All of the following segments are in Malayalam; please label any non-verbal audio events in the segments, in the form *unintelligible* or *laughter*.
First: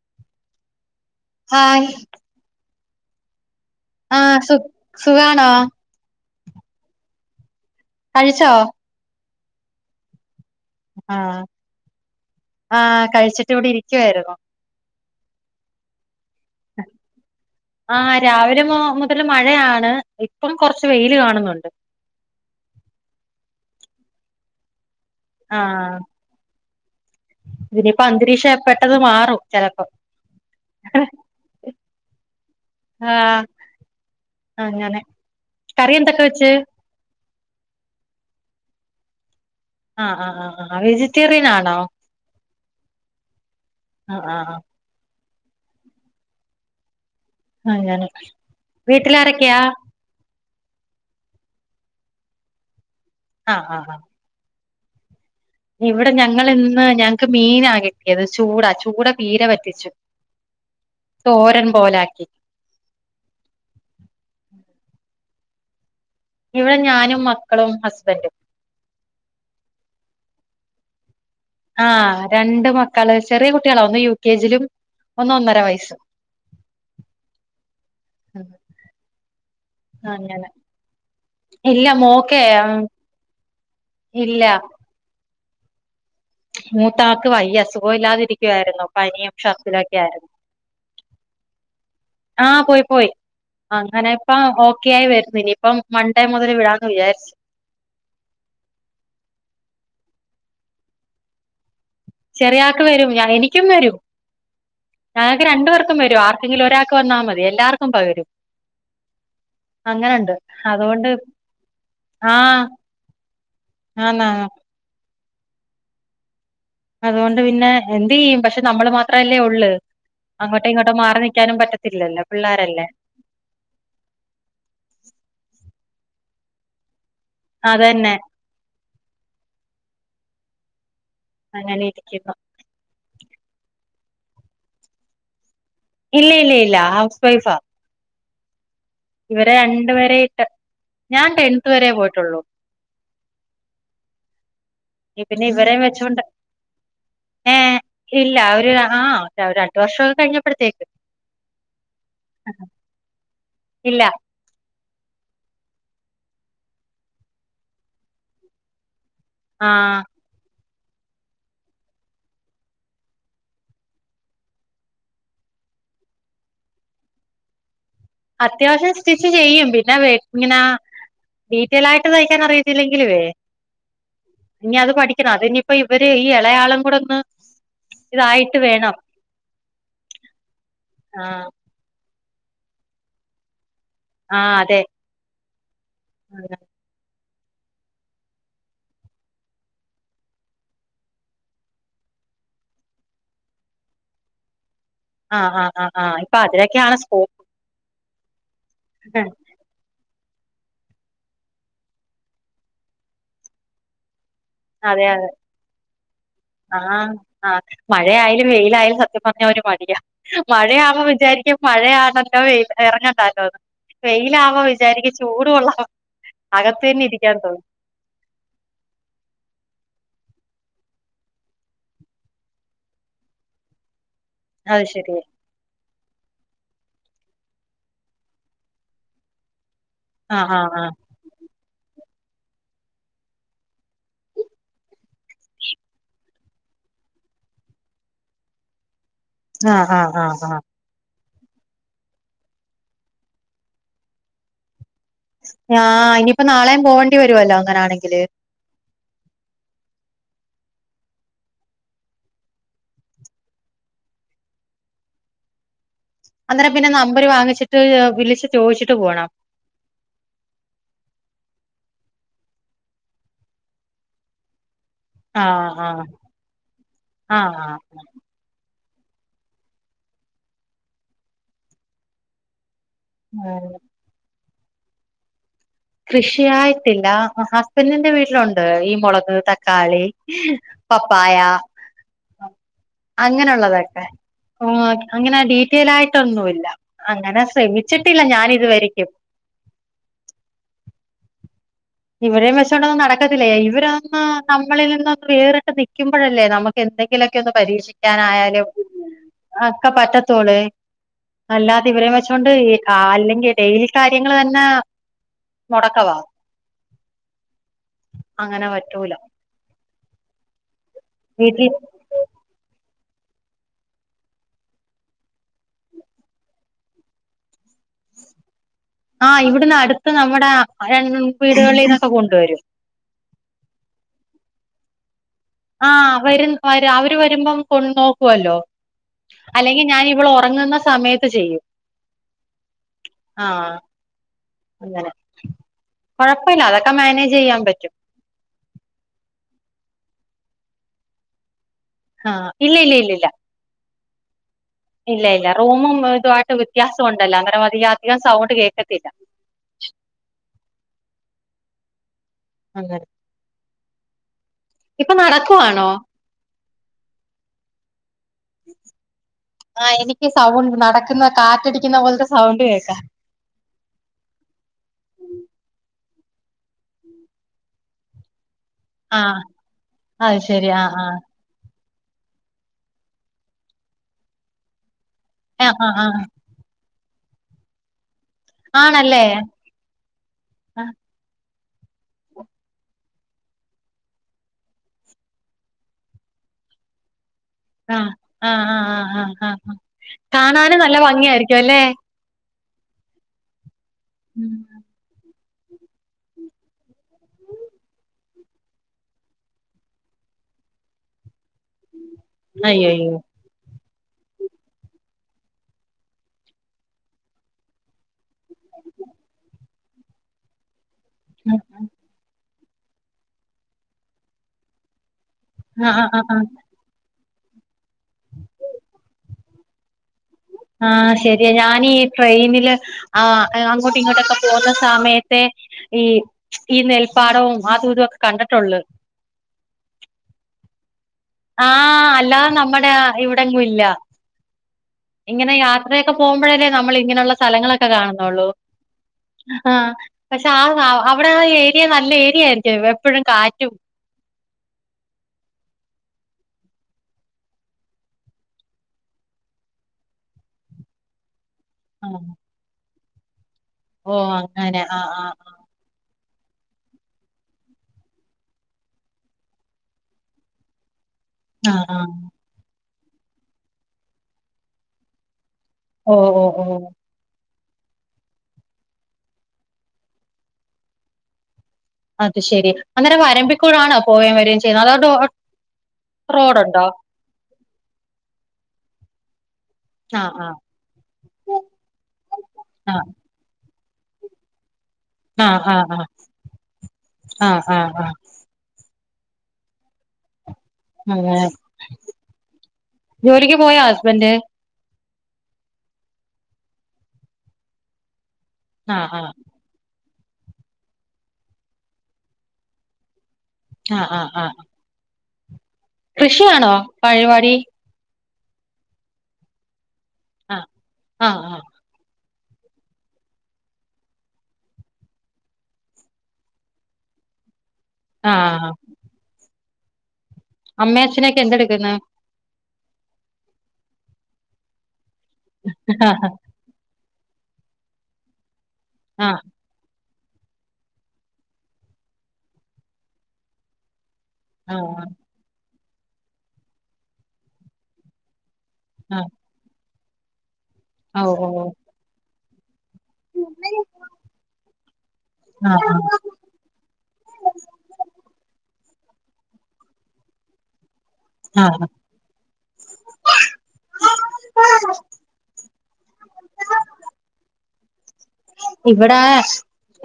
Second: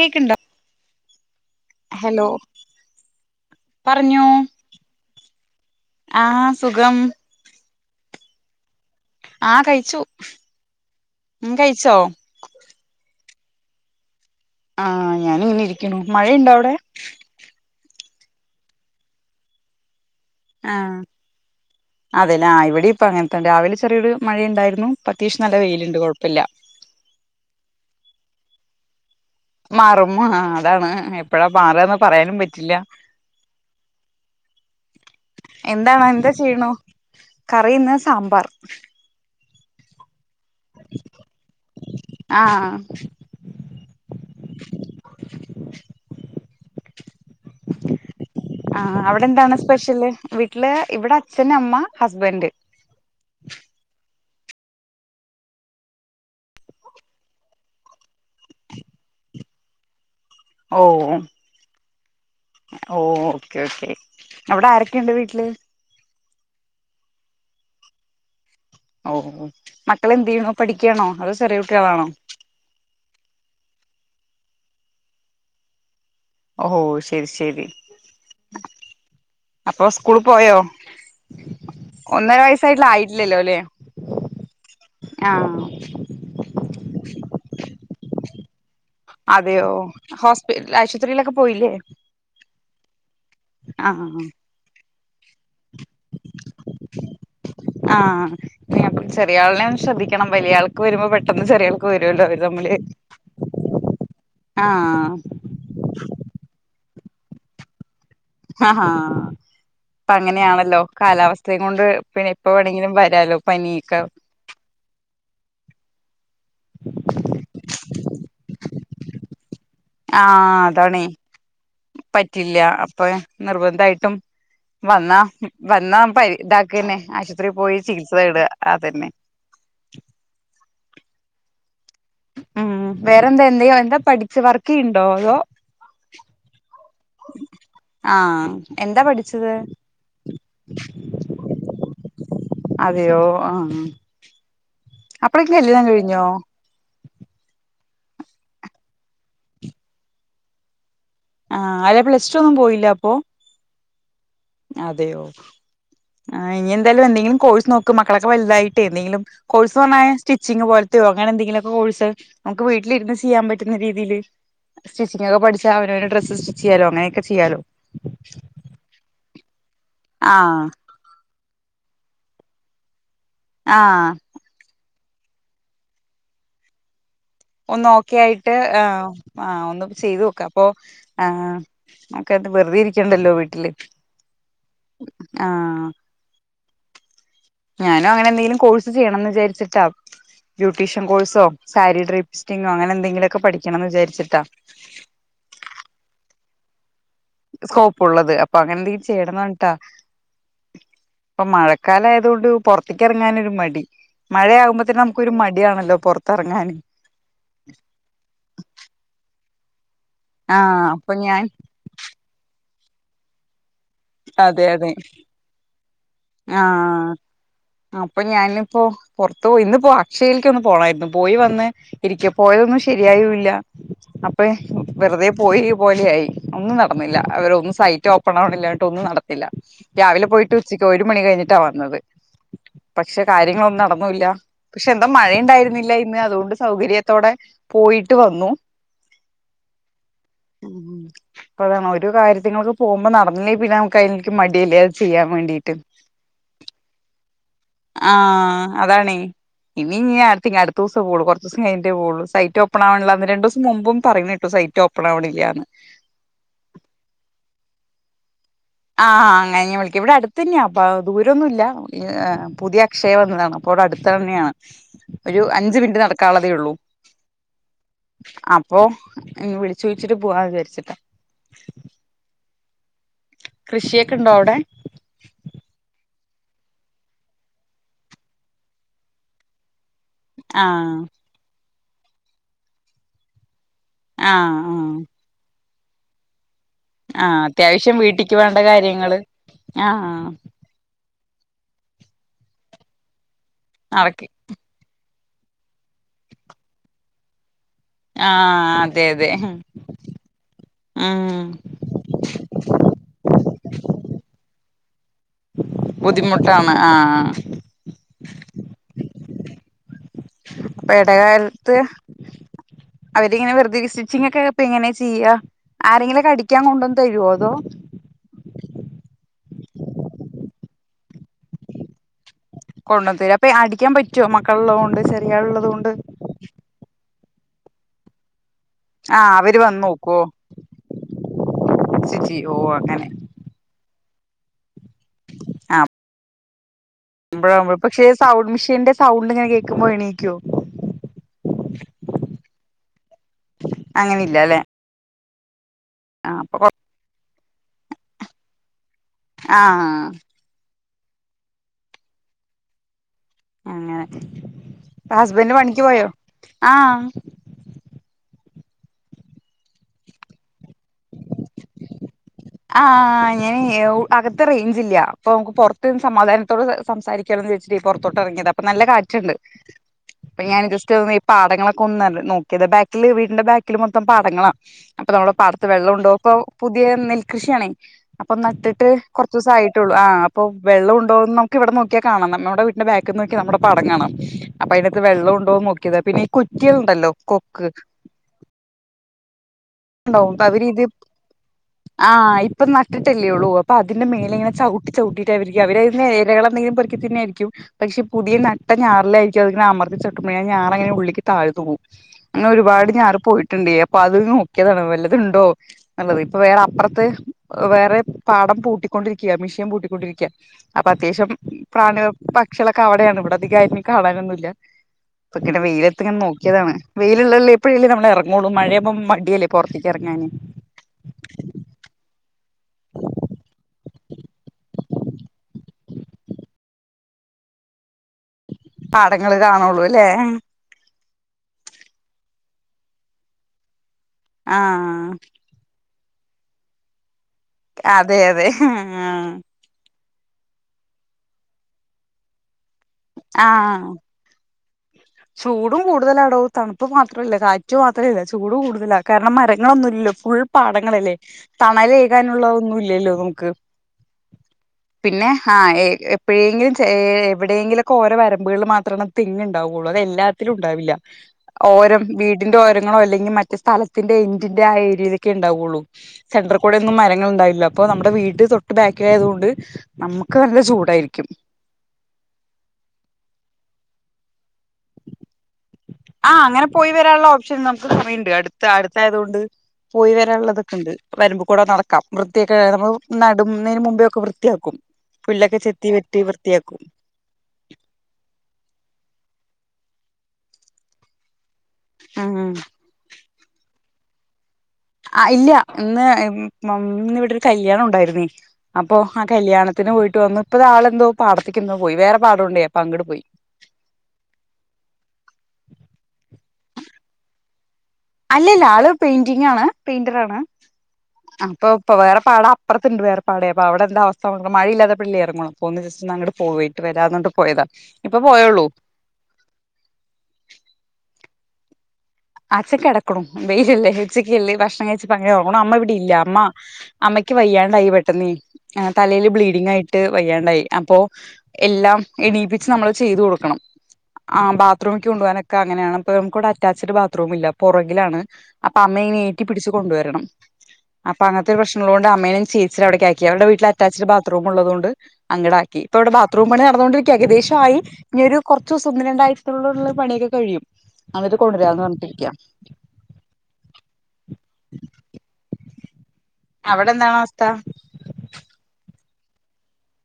കേക്ക്ണ്ടോ *unintelligible* ഹലോ പറഞ്ഞോ ആഹ് സുഖ സുഖാണോ ആഹ് സുഖം കഴിച്ചോ ആഹ് കഴിച്ചു ആഹ് ഉം കഴിച്ചോ ആഹ് കഴിച്ചിട്ട് ഇവിടെ ഇരിക്കുവായിരുന്നു ആഹ് ഞാനിങ്ങനെ ഇരിക്കുണു മഴയുണ്ട അവിടെ ആഹ് രാവിലെ മു മുതൽ മഴയാണ് ഇപ്പം ആ കുറച്ച് വെയിൽ കാണുന്നുണ്ട് അതെല്ലേ ഇവിടെ ഇപ്പൊ അങ്ങനത്തെ രാവിലെ ചെറിയൊരു മഴയുണ്ടായിരുന്നു ഇപ്പോ അത്യാവശ്യം നല്ല വെയിലുണ്ട് കുഴപ്പല്ല ഇതിനിയിപ്പോ അന്തരീക്ഷം പ്പെട്ടന്ന് മാറും ചെലപ്പോ മാറും മ അതാണ് എപ്പഴാ മാറന്ന് പറയാനും പറ്റില്ല ആഹ് അങ്ങനെ കറി എന്തണോ എന്തൊക്കെ എന്താ വെച്ച് ചെയ്യണോ കറീന്ന് സാമ്പാർ ആഹ് ആഹ് ആഹ് ആഹ് വെജിറ്റേറിയൻ ആണോ ആ ആഹ് ആഹ് അങ്ങനെ *unintelligible* ആഹ് അവിടെ എന്താണ് വീട്ടിലാരൊക്കെയാ സ്പെഷ്യല് വീട്ടില് ഇവിടെ അച്ഛനമ്മ ഹസ്ബന്റ് ആഹ് ആഹ് ആഹ് ഇവടെ ഞങ്ങൾ ഇന്ന് ഞങ്ങക്ക് മീനാ കിട്ടിയത് ചൂടാ ചൂടാ പീര പറ്റിച്ചു ഓ ഓ തോരൻ പോലാക്കി ഓ ഓക്കേ ഓക്കേ അവിടെ ആരൊക്കെുണ്ട് വീട്ടില് ഇവിടെ ഞാനും മക്കളും ഹസ്ബൻ്റും ഓ ഓ മക്കള് എന്ത് ചെയുണ് പഠിക്കയാണോ അത ആഹ് രണ്ട് മക്കള് ചെറിയ കുട്ടികളാ ഒന്ന് യു കെ ജിലും ഒന്ന ഒന്നര വയസ്സും ഓ ശരി ശരി ഉം. അപ്പൊ സ്കൂൾ അങ്ങനെ പോയോ ഇല്ല മോക്കേ ഒന്നര ഉം, വയസായിട്ട്ട്ടില്ലോ അല്ലേ ഇല്ല ആഹ് മൂത്താക്ക് വയ്യാ സുഖം ഇല്ലാതിരിക്ക്യാവായിരുന്നു. അതെയോ ഹോസ്പി ആശുപത്രിയിലൊക്കെ പോയി ഇല്ലേ ആഹ് പോയി പോയി അങ്ങനെ ആഹ് ഇപ്പം ഓക്കെ ആയി വെരുന്നു ഇനിയിപ്പം മണ്ടേ മുതല് വിടാന്ന് വിചാരിച്ച് ആഹ് ചെറിയ ആളിനെ ശ്രദ്ധിക്കണം വല്ല്യായ ആൾക്ക് വെരുമ്പോ പെട്ടെന്ന് ചെറിയാ ചെറിയാക്ക വെരും ഞാ എനിക്കും വെരും ആഹ് ആ രണ്ട് പേർക്കും വെരും ആർക്കെങ്കിലും ഒരാക്ക് വന്നാ മതി എല്ലാവർക്കും പകരും ആഹ് ആഹ് അപ്പം അങ്ങനുണ്ട് അങ്ങനെയാണല്ലോ അതുകൊണ്ട് കാലാവസ്ഥയും കൊണ്ട് പിന്നെ എപ്പോ വേണമെങ്കിലും വെരാല്ലോ പനിക്കെ ആഹ് അതുകൊണ്ട് പിന്നെ എന്ത് ചെയ്യും പക്ഷെ നമ്മള് മാത്രല്ലേ ഒള്ള് ആഹ് അങ്ങോട്ടും ഇങ്ങോട്ടും അതാണേ മാറി നിക്കാനും പറ്റത്തില്ലല്ലോ പിള്ളോരാ അല്ലേ നിർബന്ധയായിട്ടും വന്നാ വന്നാ പരി ഇതാക്കന്നെ ആശു ത്രി പോയി ചികിത്സ അതന്നെ തേടുക അത് തന്നെ അങ്ങനെ ഇരിക്കുന്നു ഉം വേറെന്താ എന്തയ്യാ എന്താ പഠിച്ചേ വർക്ക്യയ്യണ്ടോ അതോ ഇല്ല ഇല്ല ഇല്ല ഹൗസ് വൈഫാ ആഹ് എന്താ ഇവരെ പഠിച്ചത് രണ്ട് വേരെ ഇട്ട് ഞാൻ ടെൺത്ത് വെരെ പോയിട്ടോ ഒള്ളൂ അതെയോ ആഹ് പിന്നെ അപ്പളേക്കും ഇവരേയും കല്യാണം വെച്ചോണ്ട് കഴിഞ്ഞോ യെ ഇല്ല ഒര് ആാ ര രണ്ട് വർഷമൊക്കെ കഴിഞ്ഞപ്പോഴത്തേക്ക് ആഹ് അല്ലാ പ്ലസ് ടു ഒന്നും പോയില്ല അപ്പോ ഇല്ല അതെയോ ആഹ് ഇനി എന്തായാലും എന്തെങ്കിലും കോഴ്സ് നോക്ക് മക്കളൊക്കെ വല്ലാതായിട്ടേ എന്തെങ്കിലും ആ കോഴ്സ് പറഞ്ഞാ സ്റ്റിച്ചിങ് പോലത്തെയോ അങ്ങനെ എന്തെങ്കിലുമൊക്ക കോഴ്സ് നമ്മക്ക് വീട്ടിലിരുന്ന് ചെയ്യാൻ പറ്റുന്ന രീതില് സ്റ്റിച്ചിങ്ങ് ഒക്കെ പഠിച്ചാ അവനോൻ്റെ ഡ്രസ്സ് സിറ്റ്ച്ചു ചെയ്യാല്ലോ അങ്ങനെക്കെ ചെയ്യാല്ലോ അത്യാവശ്യം സ്റ്റിച്ച് ചെയ്യും പിന്നെ വെ എങ്ങനാ ആഹ് ഡീറ്റോയിലായിട്ട് തെയ്ക്കാൻ അറിയത്തില്ലെങ്കില്ലുവേ ആഹ് ഇനി അത് പഠിക്കണം അത് ഇനി ഇപ്പോ ഇവര് ഈ എളയാളും കൂടെ ഒന്ന് ഒന്ന് ഓക്കെ ആയിട്ട് ഇതായിട്ട് വേണം ആഹ് ആഹ് ഒന്ന് ചെയ്തു നോക്കം അപ്പൊ ആ ആഹ് നമ്മക്ക് അത് വെറുതെ ഇരിക്കണ്ടാ അല്ലോ വീട്ടില് ആഹ് അതെ ആഹ് *unintelligible* ഞാനും അങ്ങനെ എന്തെലും കോഴ്സ് ചെയ്യണമന്ന് വിചാരിച്ചിട്ടാ ബ്യൂട്ടീഷ്യൻ കോഴ്സോ സാരി ഡ്രീസ്റ്റിങ്ങോ അങ്ങനെ എന്തെങ്കിലുമൊക്കെ പഠിക്കണം എന്ന് വിചാരിച്ചിട്ടാ ആഹ് ആഹ് ആഹ് ആഹ് ഇപ്പം അതിനലൊക്കെയാണ് സ്കോപ്പ് സ്കോപ്പ് ഒള്ളത് അപ്പം അങ്ങനെ എന്തെങ്കിലും ചെയ്യാണാന്നാ ട്ടാ ഇപ്പൊ മഴക്കാലയത് കൊണ്ട് പൊറത്തേക്ക് ഇറങ്ങാനൊരു മടി മഴയാകുമ്പോ തന്നെ അതെ നമുക്ക് അതെ ഒരു മടിയണല്ലോ പുറത്ത് ആഹ് ആഹ് മഴയാലും വെയിലായാലും സത്യം പറഞ്ഞാ ഒര് മടിയാ ആ മഴയാവുമ്പോ അപ്പൊ ഞാൻ വിചാരിക്കും മഴയാണല്ലോ വെ എറങ്ങട്ടല്ലോന്ന് വെയില ആവാമ്പോ അതെ അതെ വിചാരിക്കും ചൂടുകൊള്ളാ ആ അകത്തു തന്നെ ഇരിക്ക്യം തോന്നും അപ്പൊ ഞാനി ഇപ്പോ പൊറത്ത് പോയി ഇന്ന് ഇപ്പോ അക്ഷയിലോക്ക് ഒന്ന് പോണാരുന്നു പോയി വന്ന് ഇരിക്ക പോയതൊന്നും ശരിയായൂല്ലാ അപ്പൊ അത് ശെരിയാ വെറുതെ പോയി പോലെയായി ഒന്നും നടന്നില്ലാ അവരൊന്നും സൈറ്റ് ഓപ്പാണില്ലാഞ്ഞ്ട്ട് ഒന്നും നടന്നില്ലാ രാവിലെ ആഹ് പോയിട്ട് ആഹ് ഉച്ചക്ക് ആഹ് ഒരു മണി കഴിഞ്ഞിട്ടാ വന്നത് പശെ കാര്യങ്ങളൊന്നും നടന്നു ഇല്ലാ പക്ഷെ എന്താ മഴയുണ്ടായിരുന്നില്ല ഇന്ന് അതുകൊണ്ട് സൗകര്യത്തോടെ പോയിട്ട് വന്നു ആഹ് ആഹ് ആഹ് ആഹ് അപ്പൊ അതാണ് ഒരു കാര്യങ്ങളൊക്കെ പോകുമ്പോ നടന്നേ പിന്നെ നമുക്ക് അയ്നിക്ക് മടിയല്ലേ ചെയ്യാൻ വേണ്ടീട്ട് ആ ഇനിയിപ്പോ നാളെയും പോവേണ്ടി വരുല്ലോ അങ്ങനൊണെങ്കില് ആഹ് അതാണേ ഇനി *unintelligible* അടുത്ത ദിവസം പോവൊള്ളു കുറച് ദിവസം കയിഞ്ഞിട്ടേ പോകുള്ളൂ സൈറ്റ് ഓപ്പൺ ആവണില്ലാന്ന് രണ്ട് ദിവസം മുമ്പും പറിണേട്ടു സൈറ്റ് ഓപ്പൺ ണാവിണില്ലാന്ന് അന്നേരം പിന്നെ നമ്പര് വാങ്ങിച്ചിട്ട് വിളിച്ചിട്ട് ആ കഴിഞ്ഞ് വിളിക്ക ഇവിടെ അടുത്ത് തന്നെയാണ് അപ്പോൾ ദൂരൊന്നുല്ല ഇ ഈ പുതിയ അക്ഷയ വന്നതാണ് അപ്പോൾ അവിടെ അടുത്ത് തന്നെയാണ് *inaudible* ഒരു അഞ്ചു മിനിറ്റ് ആഹ് നടക്കുള്ളതേ ഉള്ളൂ ആഹ് ആഹ് അപ്പൊ ഇങ് വിളിച്ചു ചോദിച്ചിട്ട് പോവാ വിചാരിച്ചിട്ട് ആഹ് കൃഷിയൊക്കെ ണ്ടോ അവിടെ കൃഷിയായിട്ടില്ല ഹസ്ബൻഡന്റെ വീട്ടിലുണ്ട് ഈ മുളക് തക്കാളി ആഹ് പപ്പായ അങ്ങനെയുള്ളതൊക്കെ ആഹ് ആഹ് അങ്ങനെ ഡീറ്റെയിലായിട്ടൊന്നുമില്ല ആ അത്യാവശ്യം വീട്ടിക്ക് വേണ്ട കാര്യങ്ങള് ആ ഇവിരേയും വെച്ചോണ്ട് ഒന്നും നടക്കത്തില്ലേ ഇവരന്ന് നടക്ക് നമ്മളിൽ നിന്നൊന്ന് വേറിട്ട് നിക്കുമ്പോഴല്ലേ നമുക്കെന്തെങ്കിലുമൊക്കെ ഒന്ന് പരീക്ഷിക്ക നായാലും ആഹ് അതെ അതെ അക്കെ പറ്റത്തൊളെ ഉം അല്ലാ വിവരം വെച്ചോണ്ട് അല്ലെങ്കിൽ ഡെയിലി കാര്യങ്ങൾ തന്നെ മുടക്കവാ ബുദ്ധിമുട്ടാണ് ആഹ് അങ്ങനെ പറ്റൂല ട കാലത്ത് *inaudible* അവരിങ്ങനെ വെറുതെ സ്റ്റിച്ചിങ്ങ് ക്കെ ഇപ്പ ഇങ്ങനെ ചെയ്യാ ആരെങ്കിലൊക്കെ അടിക്കാ കൊണ്ടുവന്ന് തരുവോ അതോ ആഹ് ഇവിടുന്നടുത്ത് നമ്മടെ വീടുകളീന്നൊക്കെ കൊണ്ടുവരും കൊണ്ടുതരും അപ്പൊയി അടിക്കാൻ പറ്റോ മക്കളുള്ളൊണ്ട് ചെറിയാളുള്ളതു ആഹ് അവര് വര് അവര് വരുമ്പം കൊ നോക്കുവല്ലോ ആ അവര് വന്ന് അല്ലെങ്കി ഞാ നോക്കുവോ ഇവളൊറങ്ങുന്ന സമയത്ത് ചെയ്യും സ്റ്റിച്ച് ചെയ്യുവോ? ഓ അങ്ങനെ ആഹ് അങ്ങനെ ആ കൊഴപ്പല്ല അതൊക്കെ മാനേജെയ്യാൻ മ്പഴാവുമ്പോ പറ്റും പക്ഷെ സൗണ്ട് മെഷീന്റെ സൗണ്ട്ങ്ങനെ കേക്കുമ്പോ എണീക്കോ ആഹ് ഇല്ലില്ലില്ലില്ല അങ്ങനില്ലല്ലെ ഇല്ല ഇല്ല റൂമും ഇതുവായിട്ട് വ്യത്യാസവൊണ്ടല്ലോ അന്നേരം അതി അധികം സൗണ്ട് കേക്കത്തില്ല ആഹ് അങ്ങന അങ്ങനെക്ക ഹസ്ബന്റ് പണിക്ക് നടക്കുവാണോ പോയോ ആഹ് ആ എനിക്ക് സൗണ്ട് നടക്കുന്ന കാറ്റടിക്കുന്ന പോലത്തെ സൗണ്ട് കേൾക്കാം ആആആയ് *unintelligible* അകത്ത് റേഞ്ചില്ല്യ. അപ്പൊ അമുക്ക് പൊറത്ത്ന്ന് സമാധാനത്തോട സംസാരിക്കാല്ലോന്ന്ച്ച്ട്ടെ പൊറത്തോട്ടെറങ്ങിയതാ അപ്പം നല്ല കാറ്റുണ്ട്. ആഹ് അത് ഇപ്പ ഞാൻ ശരി ആഹ് ആഹ് ജസ്റ്റ് പാടങ്ങളൊക്കെ ഒന്നല്ല നോക്കിയത. ബാക്കില് വീടിന്റെ ബാക്കില് മൊത്തം പാടങ്ങളാ അപ്പൊ നമ്മ പാടത്ത് ആഹ് ആഹ് വെള്ളൊണ്ടോ ആഹ് ഇപ്പോ പുതിയ നെൽകൃഷിയാണെ അപ്പൊ നട്ടിട്ട് ആണല്ലേ കൊറച്ച് ദിവസായിട്ട് ട്ടുള്ളു. ആ അപ്പൊ ആഹ് വെള്ളവുണ്ടോന്ന് നംക്ക് ഇവിടെ നോക്കിയാ കാണാം നമ്മടെ വീടിന്റെ ബാക്കിന്ന് നോക്കിയ നമ്മടെ പാടം കാണാം അപ്പൊ അയ്നാത്ത് വെള്ളണ്ടോന്ന് നോക്കിയതാ. പിന്നെ ഈ കൊറ്റിയളുണ്ടല്ലോ കൊക്ക് ആഹ് ആഹ് ആഹ് ആഹ് ആഹ് ആഹ് ആ ഉണ്ടാവും അവര് കാണാനും ഇത് നല്ല ഭംഗിയാരിക്കും അല്ലെ ആഹ് ഇപ്പം നട്ടിട്ടല്ലേ ഉള്ളൂ അപ്പൊ അതിന്റെ മേലെങ്ങനെ ചവിട്ടി ചവിട്ടിട്ടാവരിക്കും അവരെയിന്ന് എലകളെന്തെങ്കിലും പെറുക്കി തിന്നായിരിക്കും പക്ഷെ പുതിയ നട്ട ഞാറിലായിരിക്കും അത്ങ്ങനെ അമർത്തിച്ചട്ടുമ്പഴേ ആ ഞാറങ്ങനെ ഉള്ളിക്ക് താഴ്ന്നു പോവും അങ്ങനൊരുപാട് അയ്യയ്യോ ഞാറ് പോയിട്ടുണ്ടേ അപ്പൊ അത് നോ ക്യതാണ് വല്ലതുണ്ടോ ന്നള്ളത്. ഇപ്പൊ വേറെ അപ്പറത്ത് വേറെ പാടം പൂട്ടിക്കൊണ്ടിരിക്കയ മിഷിയൻ പൂട്ടിക്കൊണ്ടിരിക്കയ അപ്പൊ അത്യാവശ്യം പ്രാണിക പ പക്ഷികളൊക്കെ അവിടെയാണ്. ഇവടധികായുനി കാണാനൊന്നുല്യ. അപ്പൊങ്ങനെ ആഹ് ആഹ് വെയിലത്തിങ്ങനെ ആഹ് ആഹ് നോക്കിയതാണ് വെയിലുള്ളള്ളേപ്പെഴല്ലെ നമ്മളെറങ്ങോള്ളൂ മഴയാമ്പം മടിയല്ലേ പൊറത്തേക്കെറങ്ങാൻ ആഹ് ശരിയ. ഞാനീ ട്രെയിനില് ആ അങ്ങോട്ടിങ്ങോട്ടൊക്കെ പോന്ന സമയത്തെ ഈ ഈ നെൽപ്പാടോം ആതൂതൊക്കെ കണ്ടിട്ടൊള്ളൂ പാടങ്ങള് കാണുള്ളൂല്ലേ ആഹ് അല്ലാതെ നമ്മടെ ഇവിടെങ്ങും ഇല്ല ആഹ് ഇങ്ങനെ യാത്രയൊക്കെ പോമ്പഴല്ലേ നമ്മളിങ്ങനൊള്ള സലങ്ങളൊക്കെ അതെ അതെ കാണുന്നൊള്ളൂ ആഹ് ആഹ് പക്ഷെ ആ അവിടെ ആ ഏരിയ നല്ലേരിയ ആയിരിക്കും എപ്പഴും കാറ്റും ആഹ് ചൂടും കൂടുതലാടോ തണുപ്പ് മാത്രല്ല കാറ്റ് മാത്രല്ല ചൂടു കൂടുതലാ കാരണം മരങ്ങളൊന്നുല്ലല്ലോ ഫുൾ പാടങ്ങളല്ലേ ആഹ് തണലേകാനുള്ളതൊന്നുല്ലല്ലോ നമുക്ക് ഓ അങ്ങനെ ആഹ് പിന്നെ ആഹ് ഹാ എപ്പോഴെങ്കിലും ചേ എവിടെയെങ്കിലൊക്കെ ഓരോ വരമ്പുകള്ല് മാത്രാണ് തെങ്ണ്ട് ണ്ടാവുള്ളൂ അതെല്ലാത്തിലും ഉണ്ടാവില്ല ആഹ് ഓരം ആഹ് വീ ന്റെ ഓരങ്ങളോ അല്ലെങ്കി മറ്റ് സ്ഥലത്തിന്റെ എൻഡിന്റെ ആ ഏരിയെലൊക്കെ ഉണ്ടാവുള്ളൂ ഓ ഓ സെന്റർ ഓ കൂടെ ഒന്നും നുണ്ടായില്ല അപ്പൊ നമ്മുടെ വീട്ട് തൊട്ട് ബാക്കിലായത് കൊണ്ട് നമുക്ക് നല്ല ചൂടായിരിക്കും അത് ശെരി. അന്നേരം വരമ്പിക്കൂടാണോ പോയേം വരേം ചെയ്യുന്നത് അതോ ആഹ് അങ്ങനെ റോഡുണ്ടോ പോയി വരാള്ള ഓപ്ഷൻ നമുക്ക് കൊറേണ്ട് അടുത്ത അടുത്തായതുകൊണ്ട് പോയി ആഹ് ആഹ് വരാനുള്ളതൊക്കെ ഉണ്ട് വരുമ്പ് കൂടെ നടക്കാം വൃത്തിയൊക്കെ ആഹ് നമ്മള് ടുന്നേന് മുമ്പേയൊക്കെ വൃത്തിയാക്കും പുല്ലൊക്കെ ആഹ് ആഹ് ചെത്തി ആഹ് വെട്ടി വൃത്തിയാക്കും ആഹ് ആഹ് ആഹ് ഉം അങ്ങനെ ആഹ് ജോലിക്ക് പോയാ ഹസ്ബന്ഡ് ആ ഇല്ല ഇന്ന് ഇന്ന് ഇവിടെ ഒരു കല്യാണം ഉണ്ടായിരുന്നേ അപ്പോ ആഹ് ആ ആഹ് കല്യാണ ത്തിന് പോയിട്ട് വന്ന് ഇപ്പോ ആളെന്തോ പാടത്തിക്കന്തോ പോയി വേറെ പാടംണ്ടണ്ട് അപ്പൊ അങ്ങട് പോയി അഹ് ആഹ് അഹ് കൃഷിയാണോ പഴിവാടി അല്ലല്ല ആള് പെയിന്റിങ് ആണ് പെയിന്ററാണ് ആഹ് ആഹ് ആഹ് അപ്പൊ ഇപ്പ വേറെ പാട അപ്പർത്ത്ണ്ടയ് വേറെ പാടയ് അപ്പ അവിടെ എന്ത അവസ്ഥ *unintelligible* മഴയില്ലാത്തപ്പ അല്ലെ ഇറങ്ങള്ളൂ അപ്പൊന്ന് ജസ്റ്റ് സ്ന്നങ്ങട് പോയിട്ട് വരാന്നോട്ട് പോയതാ ഇപ്പൊ പോയുള്ളൂ ആഹ് അമ്മേ അച്ഛനൊക്കെ എന്തെടുക്കുന്നെ അച്ചൻ കെടക്കുണു വെയിലല്ലേ ഉച്ചക്ക്ല്ലേ ഭക്ഷണം കഴിച്ച് പ്പങ്ങനെ ഒറങ്ങ്ണു അമ്മ ഇവിടെ ഇല്ല ആഹ് അമ്മ അമ്മയ്ക്ക് വയ്യാണ്ടായി പെട്ടെന്നീ തലേൽ ആഹ് ബ്ലീഡിങ്ങ് ആയി ട്ട് വയ്യാണ്ടായി അപ്പോ എല്ലാം എണീപ്പിച്ച് നമ്മള് ചെയ്ത് കൊടുക്കണം ആഹ് ബാത്റൂമിക്ക് കൊണ്ട് പോകാനക്ക അങ്ങനെയാണ്പ്പൊ നമുക്കിവിടെ അറ്റാച്ചഡ് ബാത്റൂം ഇല്ല പുറകിലാണ് അപ്പൊ അമ്മയെനെ ആഹ് ഏറ്റി പിടിച്ചു കൊണ്ടുവരണം അപ്പൊ ഓഹ് അങ്ങനത്തെ ഒരു ഓഹ് പ്രശ്ന ഉള്ളത് കൊണ്ട് അമ്മേന ചേച്ചിട അവിടേക് ആക്കി ക്കി അവര്ടെ വീട്ട്ല് അറ്റാച്ച്ട് ബാത്റൂം ഉള്ളതോണ്ട് അങ്ടാക്കി ആഹ് ഇപ്പവ്ടെ ബാ ത്യു പണി നടന്നുകണ്ടിരിക്കുകയ ഏകദേശ ആയി ഇനി ഒരു കുറച്ച് ദിവസം ഒന്ന് രണ്ടായിച്ചത്തോളുള്ള പണിയൊക്കെ കഴിയും അവര് കൊണ്ടുവരാന്ന് ആഹ് പറഞ്ഞിട്ടിരിക്ക അവിടെ എന്താണ് അവസ്ഥ ഇവിടെ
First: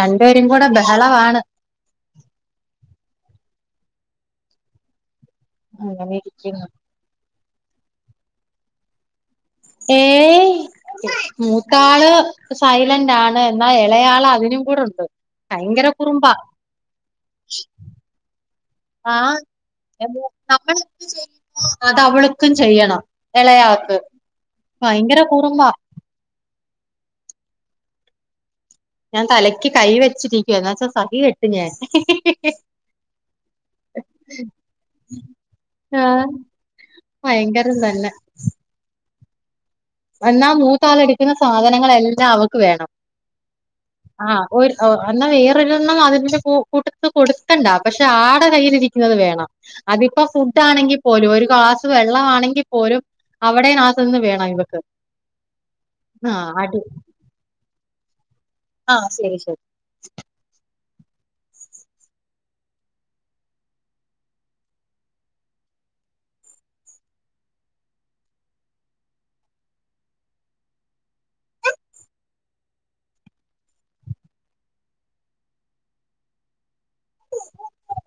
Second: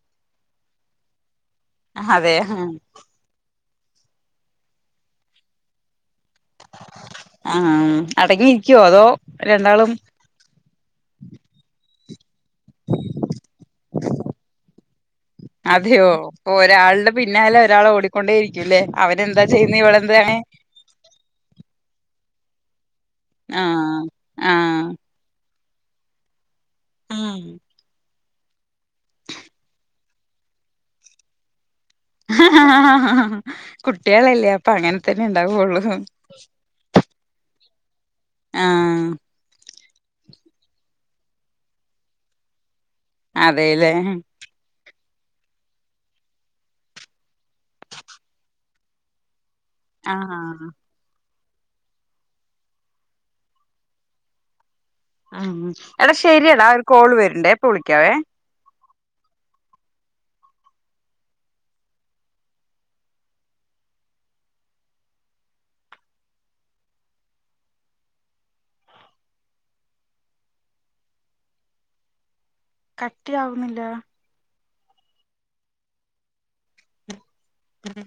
രണ്ടുപേരും കൂടെ ബഹളവാണ് അതെ ഉം അങ്ങനെയിരിക്കുന്നു ആഹ് ഉം അടങി ഇരിക്കൊ അതോ? രണ്ടാളും ഏയ് മൂത്താള് സൈലന്റാണ്. എന്നാ എളയാള് അതിനു കൂടൊണ്ട് ഭയങ്കര കുറുമ്പ ഒരാള്ടെ പിന്നാലെ ഒരാള് ഓടിക്കൊണ്ടെ ഇരിക്കുല്ലെ. അവര് ആഹ് എന്താ ചെയ്യുന്നെ? ഇവളെന്ത. അങനെ നമ്മളെന്ത് അത് അവൾക്കും ചെയ്യണം എളയാൾക്ക് ആഹ് ആഹ് ഭയങ്കര കുറുമ്പ ഉം ഞാൻ തലയ്ക്ക് കൈ വെച്ചിരിക്കുവാ ന്നച്ചാ സഹി കെട്ട് പിന്നെ കുട്ടീളല്ലെ അപ്പൊങ്ങന് തന്നെ ഇണ്ടാവൊള്ളു ആഹ് ഭയങ്കരം തന്നെ ആഹ് എന്നാ മൂത്താളെട്ക്ക്ന്ന സാധനങ്ങളെല്ലാ അവക്ക് വേണം അതേല്ലെ ആഹ് ഒര് എന്നാ വേറൊരണ്ണം അതിന്റെ കൂ കൂട്ടത്തി കൊടുക്കണ്ട പഷെ ആടെ കയ്യിലിരിക്ക്ന്നത് വേണം. അതിപ്പൊ ആഹ് ഫുഡ്ഡാണെങ്കി പോലു ഒര് ഗ്ലാസ്‌ വെള്ളവാണെങ്കി പോലും അവ്ടെ നാസ്സന്നെ‌ വേണം ഇവക്ക് ഉം എട ആ ശരിയട അടി ഒരു കോള് വര്ണ്ടെ ഇപ്പൊ വിളിക്കാവെ ആഹ് ശരി ശരി കട്ടിയാവുന്നില്ലാ ഉം